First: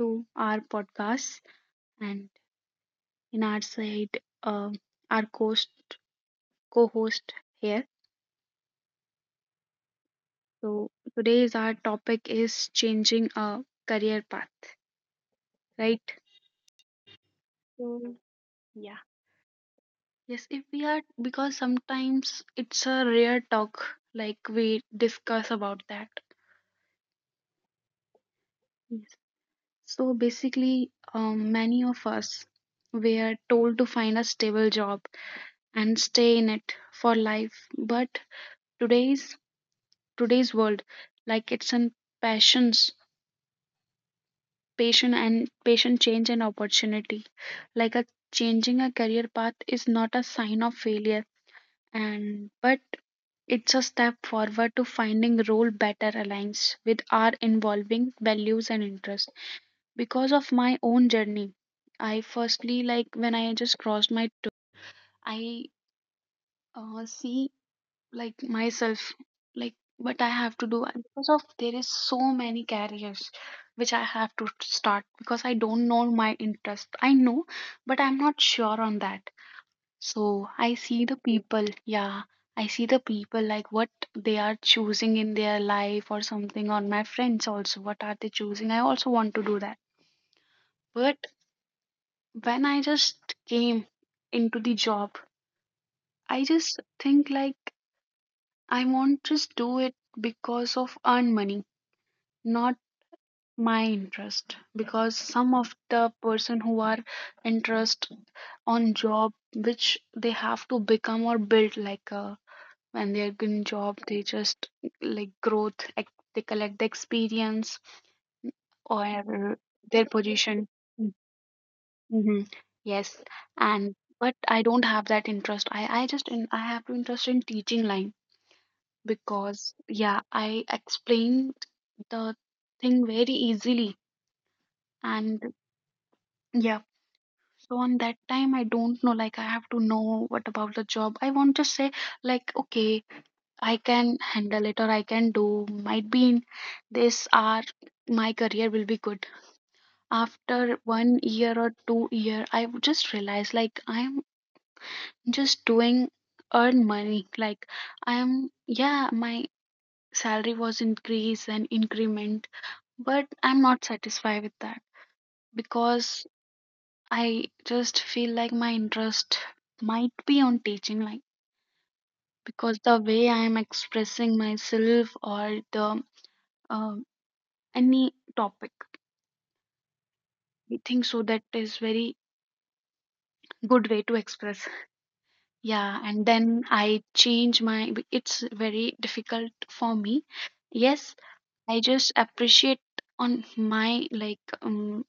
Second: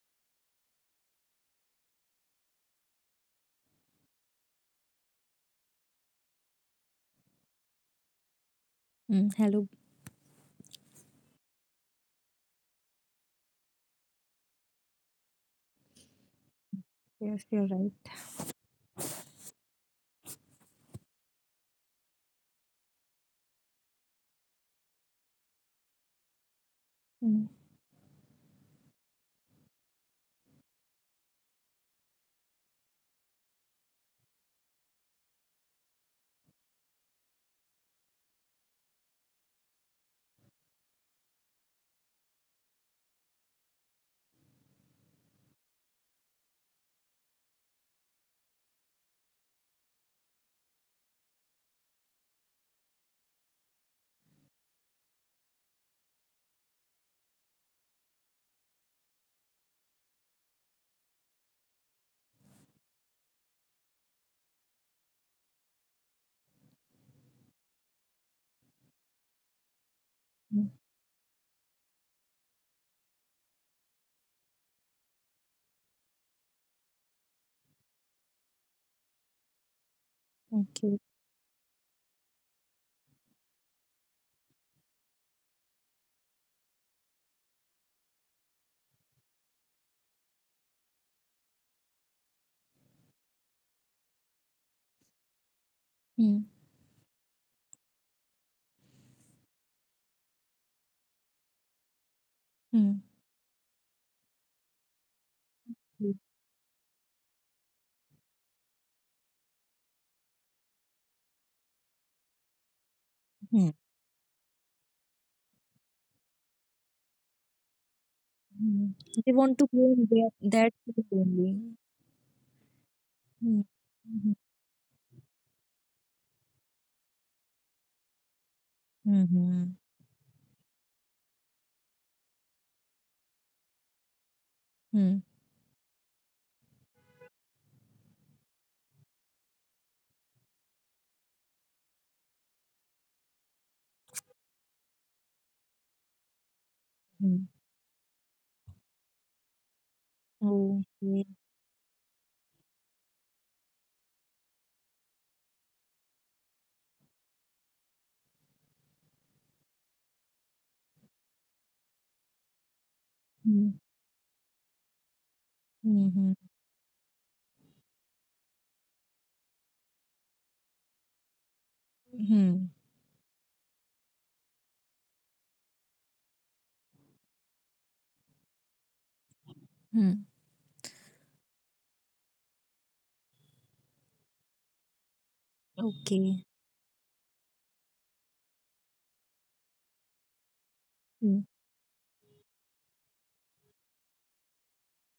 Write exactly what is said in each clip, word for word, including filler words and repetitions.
to our podcast. And in our side, uh, our host, co-host here. Mm, hello. So today's our topic is changing a career path, right? Yes, you're right. So yeah, yes. If we are because sometimes it's a rare talk, like we discuss about that. Mm, Yes. So basically, um, many of us were told to find a stable job and stay in it for life, but today's today's world like it's an passions patient and patient change and opportunity like a changing a career path is not a sign of failure and but it's a step forward to finding role better aligns with our involving values and interests because of my own journey. I firstly like when I just crossed my two, I uh, see like myself, like, but I have mm, to do and because of there is so many careers which I have to start because I don't know my interest. I know, but I'm not sure on that. So I okay. see the people, yeah, I see the people like what they are choosing in their life or something on my friends also. What are they choosing? I also want to do that, but when I just came into the job, mm, I just think like I want just do it because of earn money, not mm, my interest because some of mm. the person who are interest on job which they have to become or build like a when they're in Mm. job they just like growth ex- they collect the experience Mm. They want or to blame their their, that position. kid only. Mm-hmm. Yes, Mm, and mhm, but I don't have that interest. I i just in, I have to interest in teaching line mhm, because, yeah, I explained the thing very easily. mm, And yeah, so on that time, I don't know, like I have to know what about the job. I want to say, like, okay, I can handle it or I can do, might be in this mm. hour my career will be good. After one Okay. year or two year, I would just realize like I'm just doing earn money. Like I'm, yeah, my salary was increased and increment, but I'm Mm, not satisfied with that because mhm, I just feel like my interest might be on teaching, like mm, because the way I am expressing myself or the um any topic, mm. I think so that is very good way to express. Yeah, Okay. and then I change my. b- It's very difficult for me. Yes, Mm, I just appreciate on my like um,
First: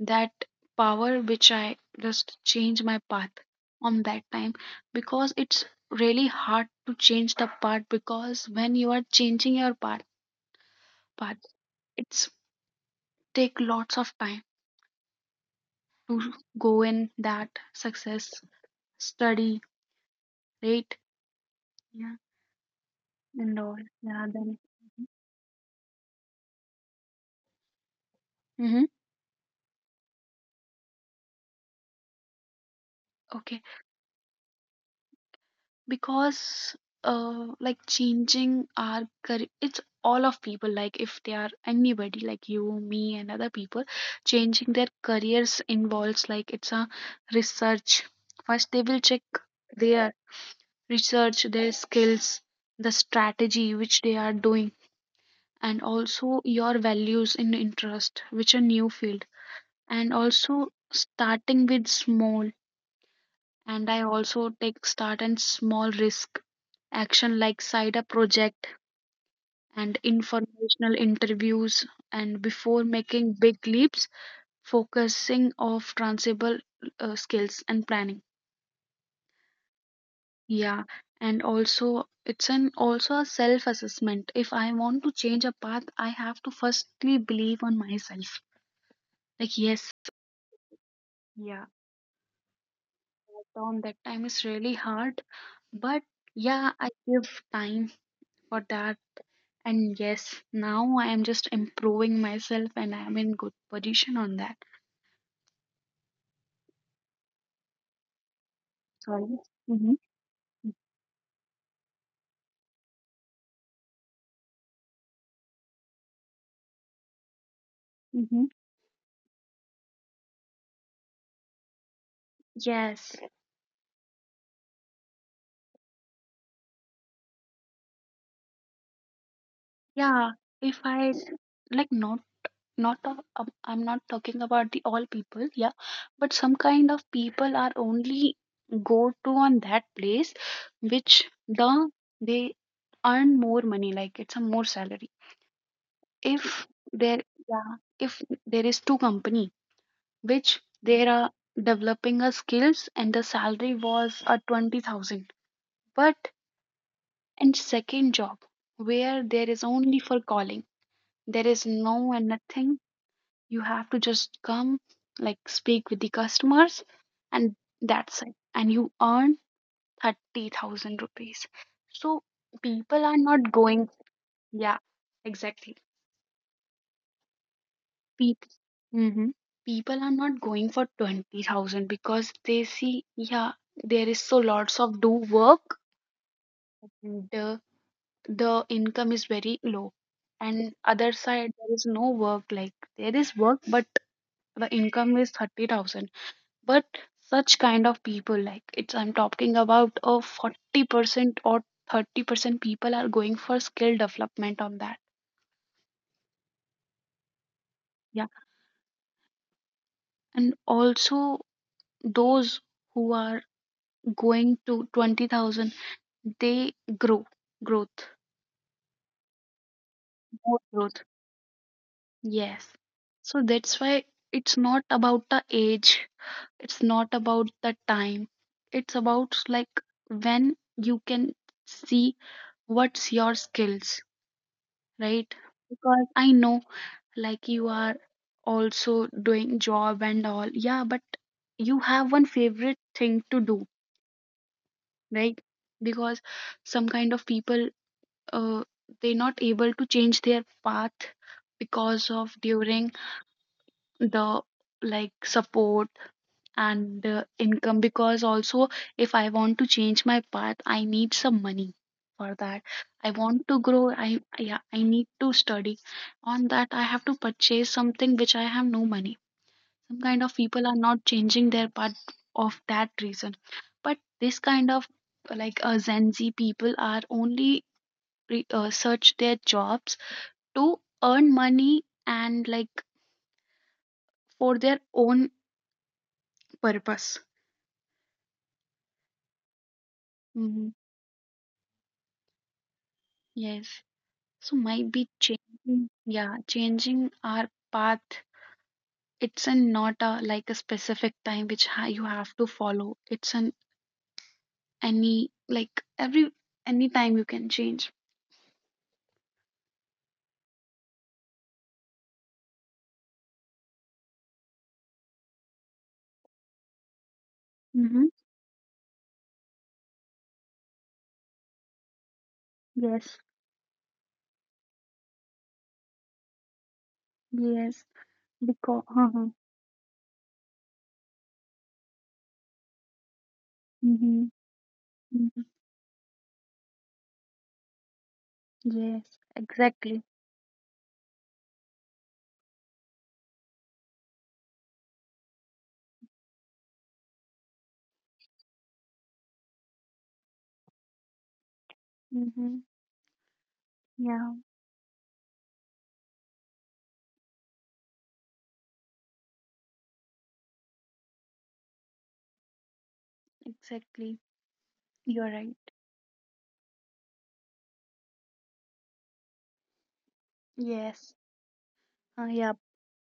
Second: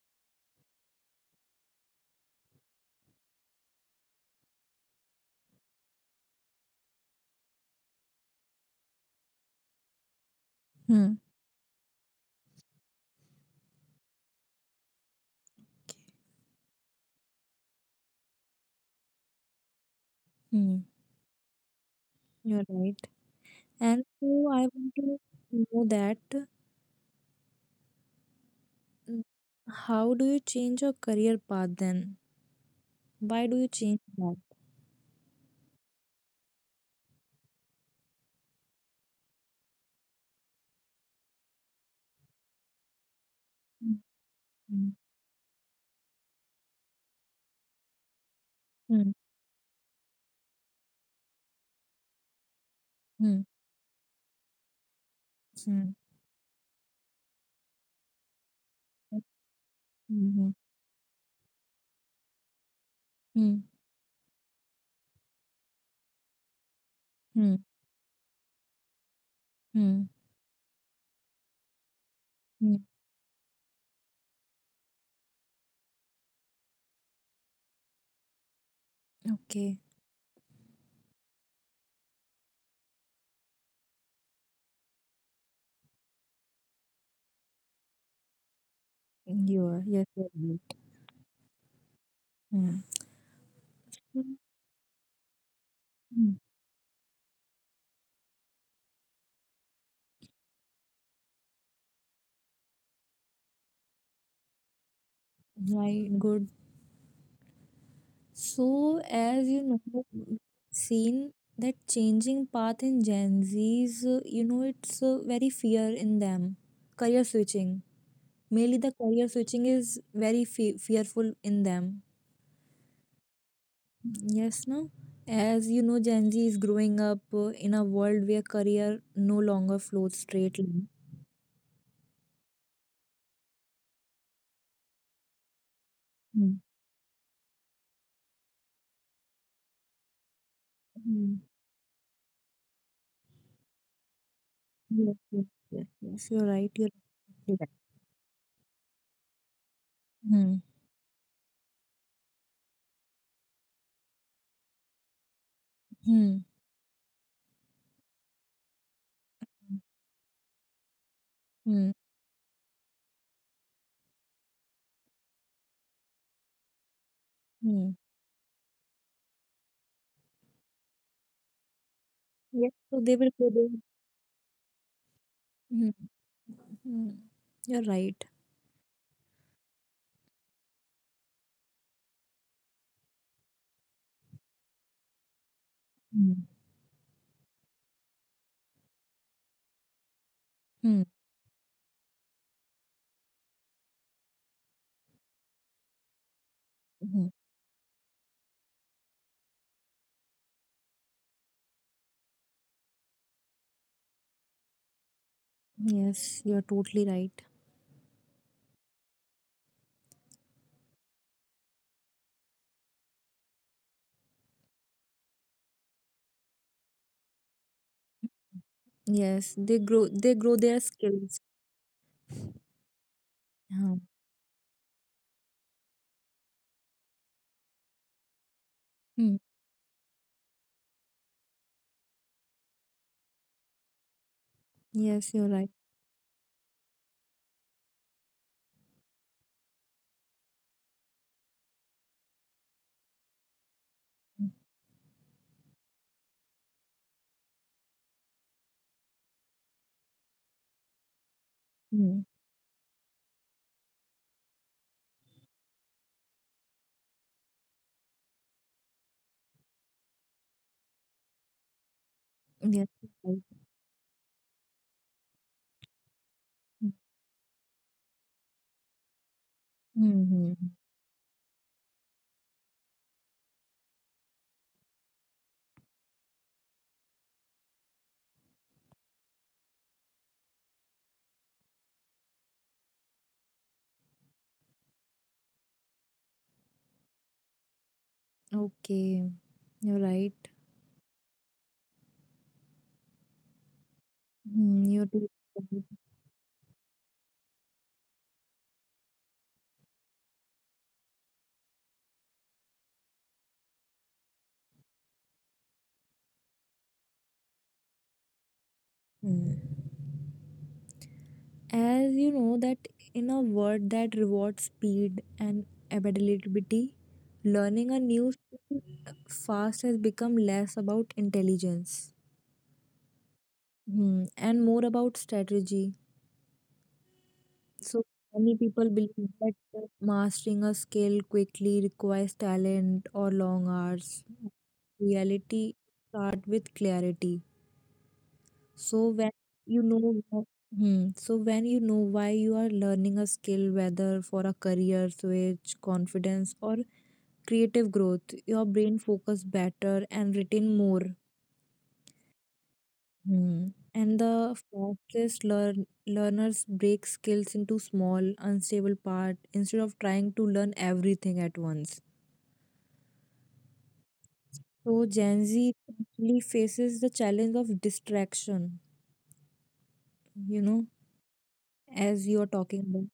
that power which I just change my path on that time because it's really hard to change the path because when you are changing your path, mm, path it's take lots of time to go in that success study mm. rate, yeah, You're right. and all. And Yeah, so then I want to know that mhm, mm, how do you change your career path then? Why do okay, you change that? because uh like changing our career it's all of people like if they are anybody like you, me, and other people Mm, changing their mm, careers involves like it's a research. First they will mm, check their research, their skills, the mm, strategy which they are doing, and mm. also your values and interest which a new field, and Mhm. also starting with small, Hmm. and I also take start and small risk action like Hmm. side up project and Hmm. informational interviews and before Hmm. making big leaps focusing of transferable uh, skills and planning. Okay. Yeah, and also it's an also a self assessment. If I want to change a path, I have to firstly believe on myself, like, You're, yes, you're right. yeah, Mm. tom that time Mm, is really hard, but mm. yeah, I give time for that. And yes, now I am just improving myself and I'm in good position on that. Right, good. So, Sorry. as you know, Mm-hmm. we've seen that changing path in Gen Z's, uh, you know, it's uh, very fear in them. Career switching. Mm-hmm. Mainly the career switching is very fe fearful in them. Yes. Yes, no? As you know, Gen Z is growing up uh, in a world where career no longer flows Yeah. straight. If I like not not a, um, I'm not talking about the all people, yeah, but some kind of people are only go to on that place which Mm. the they earn more money, like it's a more salary. Yes, yes, yes, yes. You're If right. You're there absolutely right. yeah, if there is two company Hmm. which they are developing her skills and the salary was a twenty thousand, but Hmm. in second job where there is only for calling, there is Hmm. no and nothing. You have to just come like speak with the customers, and Hmm. that's it, and you earn thirty thousand rupees, so Yes, people so are they will not play their. going, yeah, exactly. Hmm. Hmm. You're right. People, mm-hmm, people are not going for twenty thousand because they see, yeah, there is so lots of do work, Hmm. and uh, the income is very low. And Hmm. other side, there is no work, like there is work, but the income is thirty thousand. But Hmm. such kind of people, like it's, I'm talking about a forty percent or thirty percent people are going for skill development on that. Yes, you're totally right. Yeah. And also those who are going to twenty thousand, they grow, growth, Yes, they grow. They more grow their growth. skills. Yes. So that's Yeah. why it's not about the age, it's not about the time. It's about Hmm. like when you can see what's your skills, right? Yes, you're right. Because I know like you are also doing job and all. Yeah, but you have one favorite thing to do, right? Because some kind of people uh, they're not able to change their path because Hmm. of during the like support and uh, income. Because also if I want to change my path, I need some money for that. Yes, I you're want right. to grow. I, yeah, I need to study on that. I Hmm, have to purchase something which I have no money. Some kind hmm, of hmm. people are not changing their path of that reason. But this kind of uh, like uh, Gen Z people are only re- uh, search their jobs to earn money and like for their own purpose. Okay, you're right. Mhm. Yes. So might Hmm. be You're totally changing, right. yeah, changing our path. It's a not a like a specific time which ha you have to follow. It's an any like every any time you can change. Hmm. As you know that in a world that rewards speed and availability, learning a Mm-hmm. new skill fast has become less about intelligence, Yes. hmm, and more about strategy. Yes. So many Because. people Uh-huh. believe that mastering a skill quickly requires talent or long hours. Mm-hmm. Mm-hmm. Reality start with clarity. So Yes. when you Exactly. know, wh- hmm, so when you know why you are learning a skill, whether for a career switch, confidence, or creative growth, your brain focus better and retain more. Mm-hmm. Hmm. And Yeah. the fastest learn learners break skills into small, unstable part instead of trying to learn everything at once. Exactly. So You're Gen right. Z actually faces the challenge of distraction, you know, Yes. Uh, as you are yeah. talking about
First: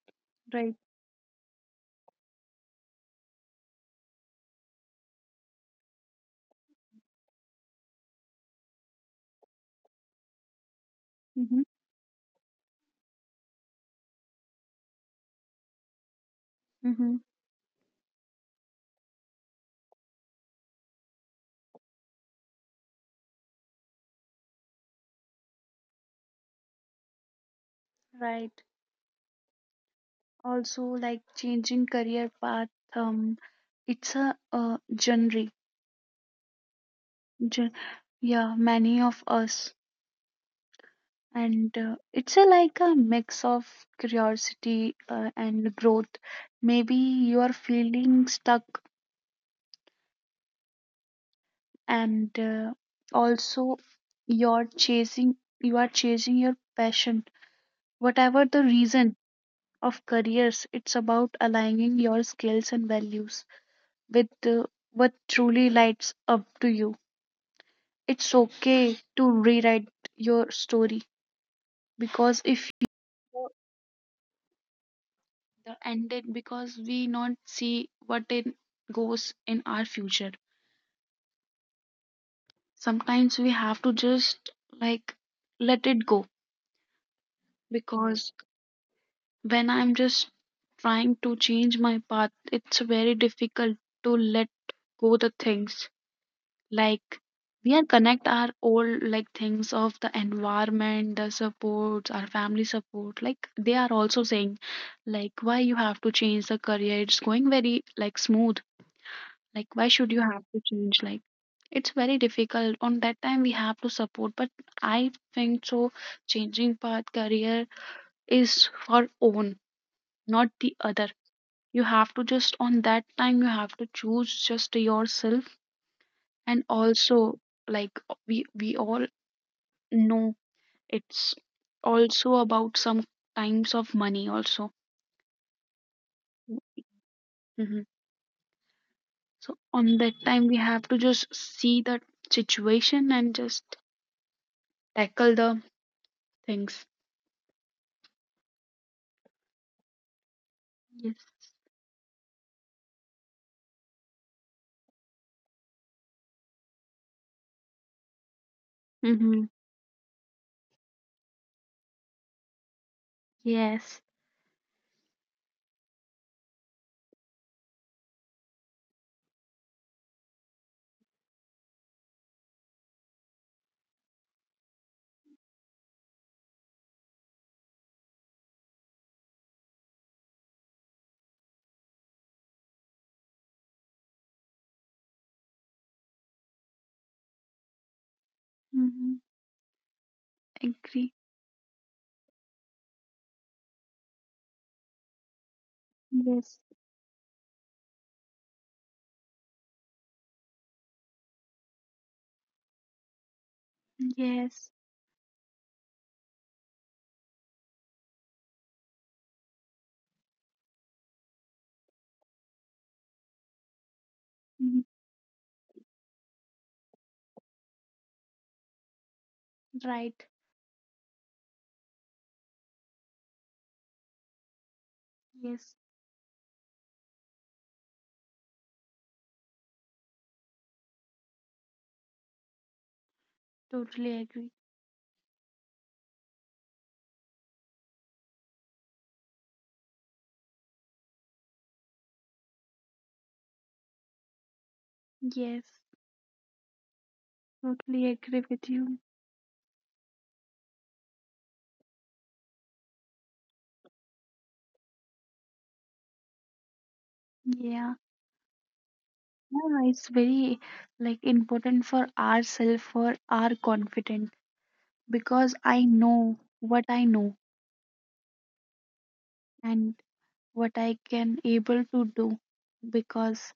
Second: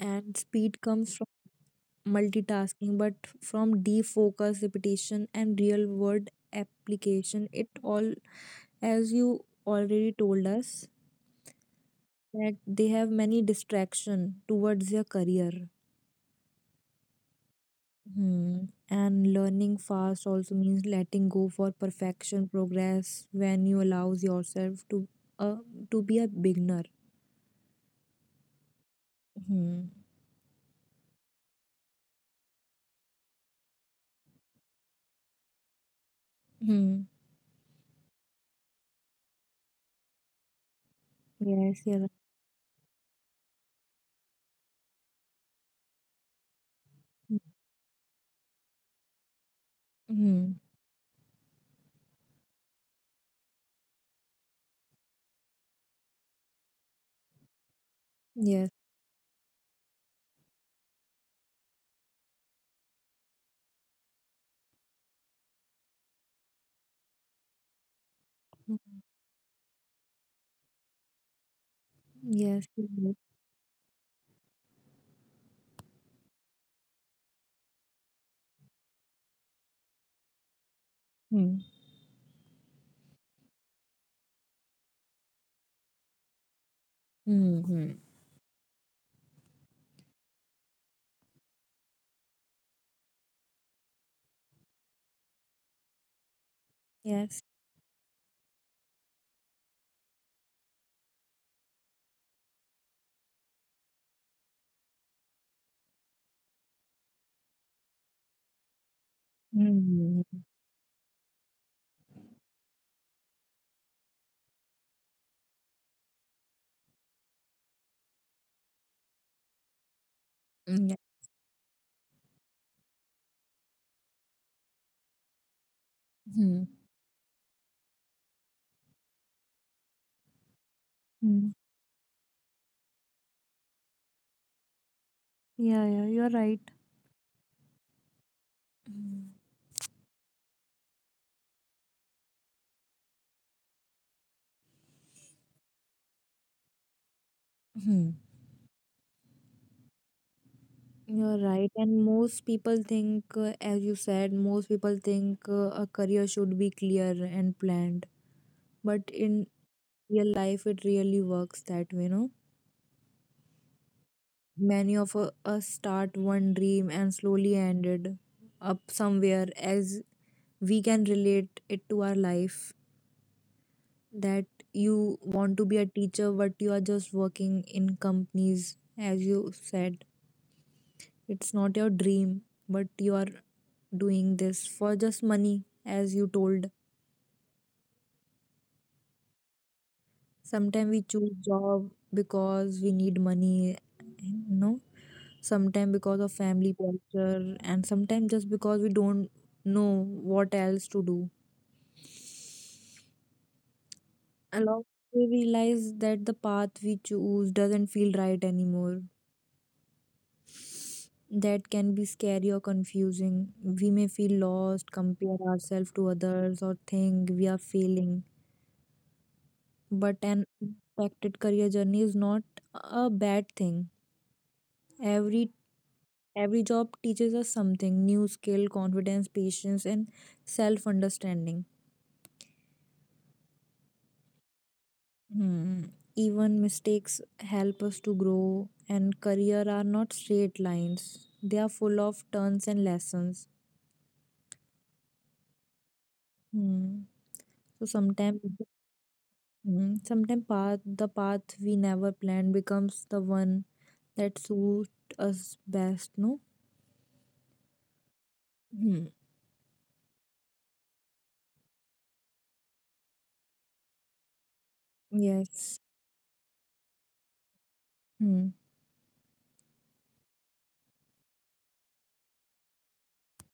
and Right. speed comes multitasking, but from deep focus, repetition, and real world application. It all, as you already told us, that they have many distraction towards their career. Mm-hmm. Hmm. And learning fast also means letting go for perfection, progress when you allows yourself to uh, to be a beginner. Right. Hmm. Also, like changing career path, um, it's a uh, genre. Hmm. Gen- yeah, many of us, and Yes, uh, you're right. it's a like a mix of curiosity uh, and growth. Maybe Hmm. you are feeling stuck, Hmm. and uh, also you're chasing. You are chasing your passion. Whatever the Yes. reason of careers, it's about aligning your skills and values with uh, what truly lights up to you. It's okay Hmm. to rewrite your story because Yes, if you you're right. know the ended because we not see what it goes in our future. Hmm. Sometimes we have to just like let it go Hmm. Hmm. because when I'm just trying to change my path, it's very difficult to let go the things like Yes. we are connect our old like things of the environment, the supports, our family support, like they are also saying like why you have to change the career, it's going very like smooth, like why should you Mm. have to change. Like it's very difficult on that time we have to support, but I think so changing path career is for own, not the Mm, yeah. other. You have to just on that time you have to choose just yourself. And Mhm. also like we we all. No, it's Mm. also about some times of money also. Yeah, yeah, you're right. Hmm. So on that time we have to just see the situation and just tackle the things. Mhm. You're Yes. right, and most people think, uh, as you said, most people think uh, a career should be clear and planned. But Mm-hmm. in real life, it really works that way, no? Yes. Many of u- us start one dream and slowly ended up somewhere, as we can relate it to our life. That you want to be a teacher, but you are just working in companies, as you said. It's not your dream, but you are doing this for just money, as you told. Mm-hmm. Sometimes we Agree. choose job because we need money, you know. Sometimes because of Yes. family pressure, and sometimes just because we don't know what else to do. Yes. Along we realize that the path we choose doesn't feel right anymore. That can be scary or confusing. We may feel Mhm. lost, compare ourselves to others, or think we are failing. But Right. an impacted career journey is not a bad thing. Every Yes. every job teaches us something new skill, confidence, patience, and self understanding. Totally agree. Hmm. Even mistakes help us to grow, and career are not straight lines. They are full of turns and lessons. Yes. Hmm. So Totally sometimes, agree with you. hmm, sometimes path the path we never planned becomes the one that suits us best. No. Yeah. Hmm. Yeah, it's very like important for ourself, for our confidence, because Yes. I know what I know Hmm. and what I can able to do because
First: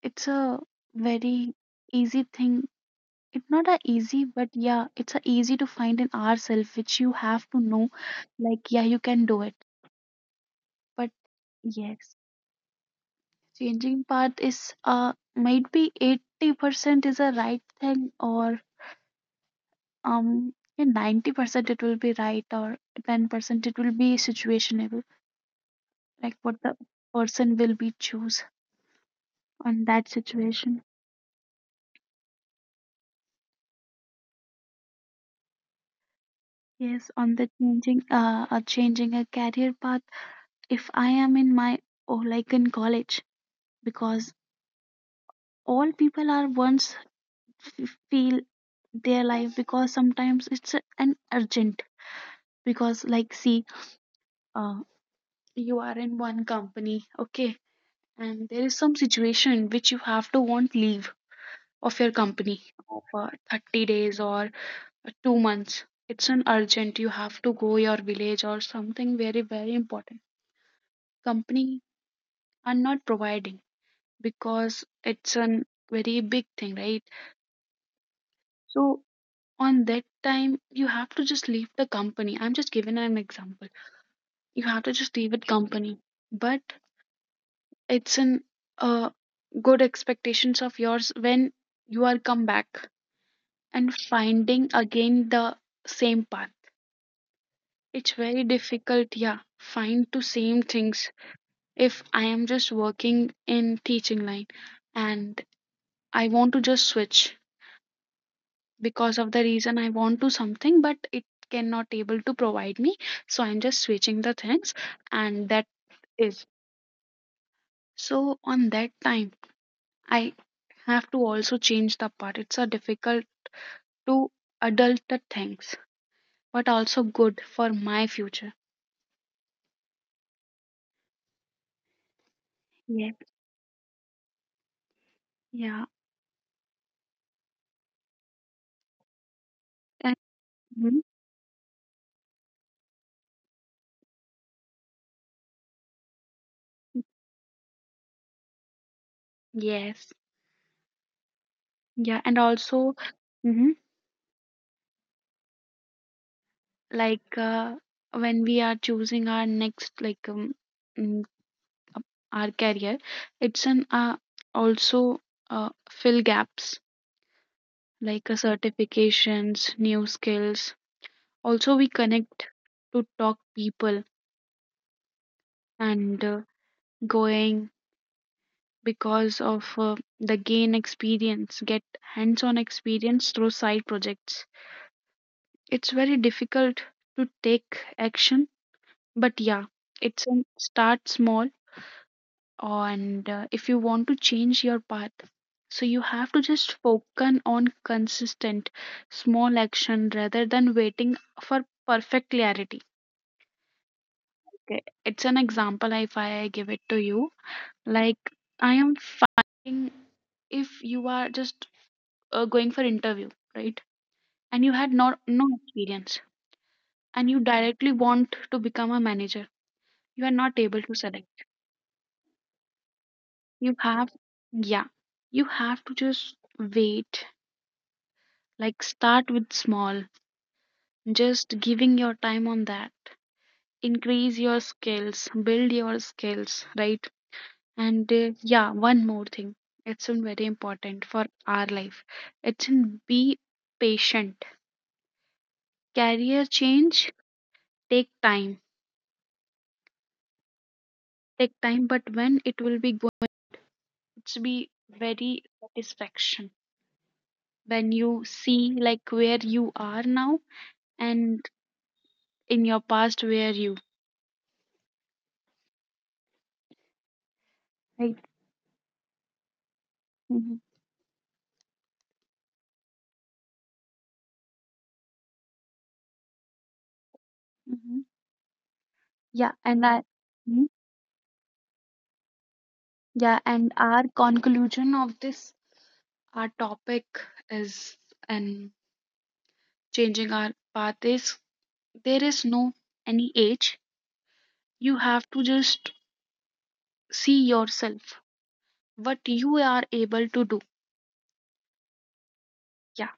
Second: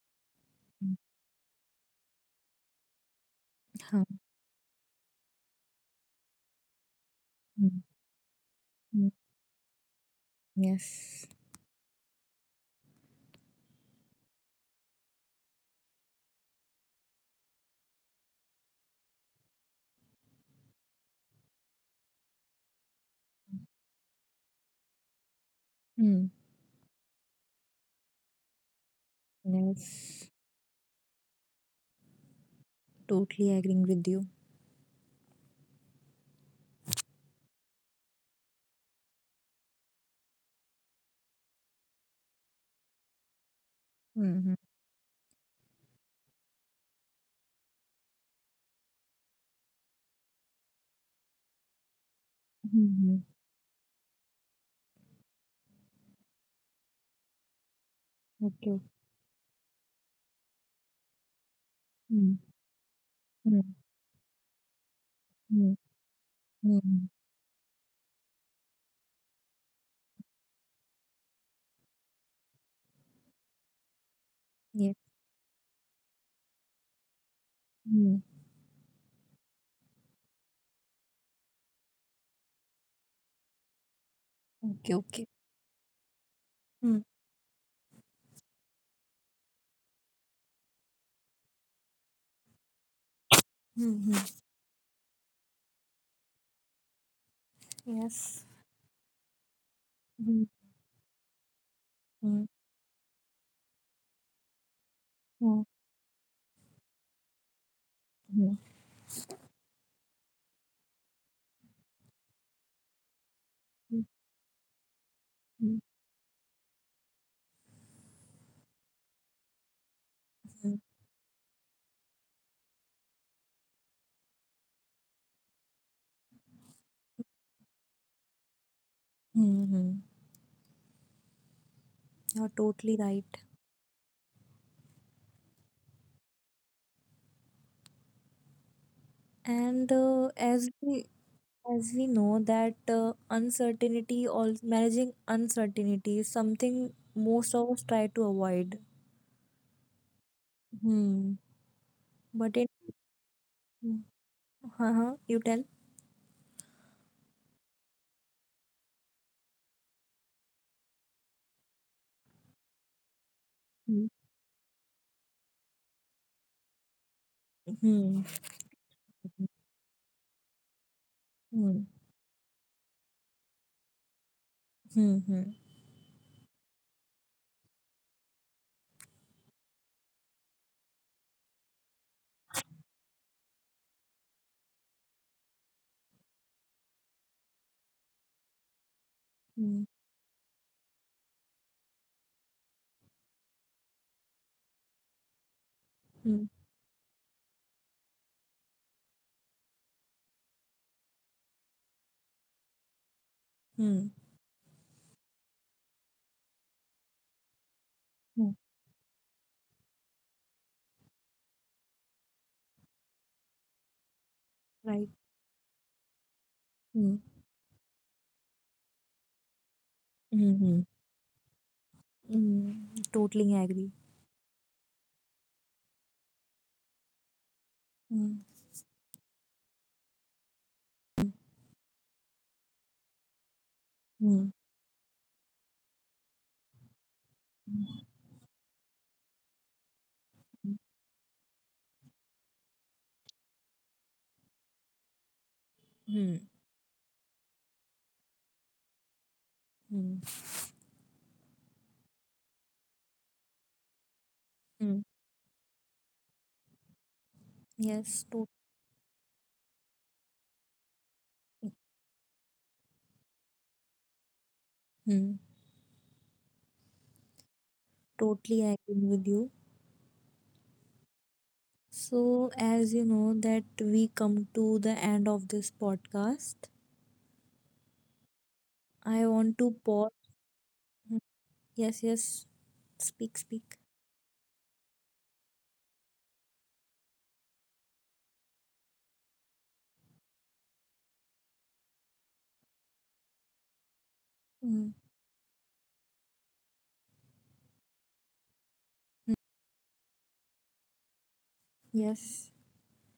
it's a Mm, very easy thing. It's not a huh, easy, but yeah, it's a easy to find in ourself which you have to mm, know. Like, yeah, you mm, can do it. But yes. yes, changing path is uh might be eighty percent is a right thing or um in ninety percent it will be right or ten percent it will be situationable. Mm, Like what the person will be choose on that yes. situation. Totally agreeing with you. Yes, on the changing uh, uh changing a career path, if I am in my or like in college because Mm-hmm. all people are once f- feel their life because sometimes it's a- an urgent because Mm-hmm. like see, uh you are in one company, okay, and there is Okay. some situation which you have to want leave of your Mm, company for mm, thirty days or uh, two mm, months. It's an urgent. mm, You have to go your village or something very very important. Company are not providing because yes. it's a very big thing, right? Mm. So on that time, you have to just leave the company. I'm just giving an example. You have Okay. to just Okay. leave it company, but Mm, it's an uh, good expectations of yours when you are come back and mm-hmm. finding again the same path. It's Yes. very difficult, yeah, find to Mm, same things if I mm, am just working in teaching line and mm, I want to just switch mm, because of the reason I want to something, but it cannot able to provide me. So I'm just mm, switching the things, and that is so. On that time, I mm, have to also change the part. It's a difficult to adult the things, but also good for my future. mm, mm. You're totally Yes, right. yeah, And and uh, as we mhm, as we know that uh, uncertainty or managing uncertainty is something most of us try to avoid. yes, Hmm. yeah, and But in. also mhm, Mm. Uh-huh, you tell. like uh, when we are choosing our next like um, mm, our career, it's an Mm. uh, also uh, fill gaps Hmm. like uh, Hmm. certifications, new skills. Also Hmm. we connect to talk people Hmm. and uh, going because of uh, the gain experience, get hands on experience through side projects. It's very difficult to take action, but yeah, Hmm. it's a start small. And uh, if you want to change your path, so you have to Hmm. just focus on consistent small action rather than waiting for perfect clarity. Hmm. Okay, it's an example if I give it to you, like Hmm. I am feeling if you are just uh, going for interview, right, and you had Right. not no experience Hmm. and you directly want to become a manager, you are Hmm. not able Hmm. to select. Hmm. Totally You agree. have, yeah, you have to just wait. Hmm. Like start with small, Hmm. just giving your time on that. Increase Hmm. your skills, build your skills, right? And uh, yeah, one more thing. It's been very important for our life. It's in be patient. Hmm. Career change take time. Hmm. Take time, but when it will be going, it's be Hmm. very satisfaction. When you Yes. To- see like where you are now and in your past where you, hmm. right. Totally agree with you. Hmm. So, as you know, that we come to the end of this podcast. Hmm. I Yeah, want to and I. pause. Mm-hmm. Hmm. Yes. Yes. Yeah, Speak. and Speak. our conclusion of this, our topic is, and changing our path is there is no any age. Hmm. You have to just see yourself, what Hmm. you are able to do. Yes. Yeah.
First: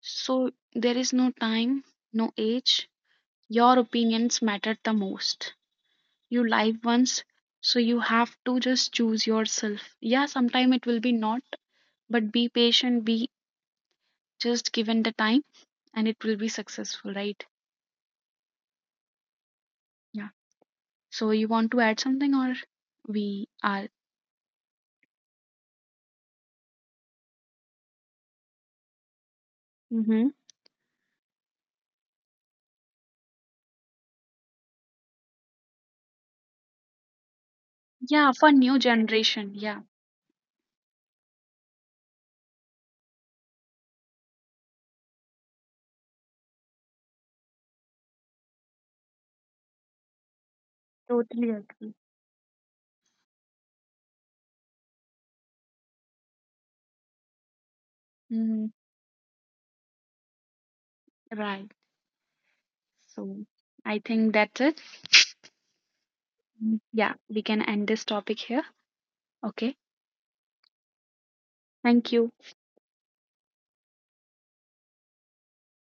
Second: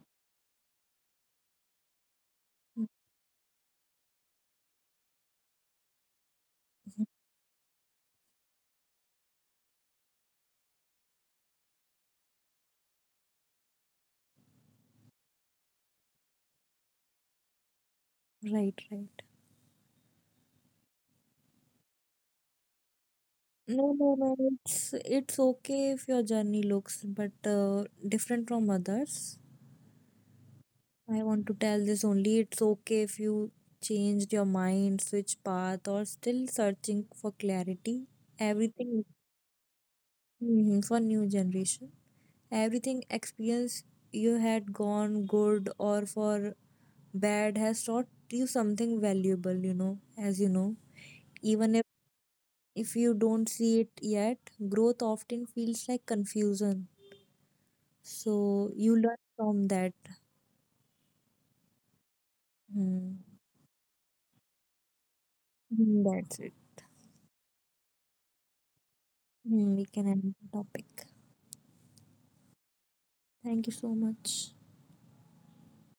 So there is no time, no Hmm. age. Your opinions matter the most. You live once, so you have to just choose yourself. Yeah, sometime it will be not, but be patient, be just given the time and it will be successful, right? Right. Right. Yeah. So you want to add something or we No, are no, no. It's it's okay if your journey looks but uh, different from others. mm-hmm. I want to tell this only. It's okay if you changed your mind, switch path, or still searching for clarity. Yeah, for new Everything. generation, yeah. Mhm, for new generation. Everything experience you had gone good or for bad has taught you something valuable. You know, as you know, Totally even if agree. if you don't see it yet, growth often feels like confusion. So Mm, you learn from that. right. Hmm. So I think that's it. Hmm, that's it. Mm, yeah, we can end this topic here. Hmm, we Okay. can end the topic. Thank you. Thank you so much.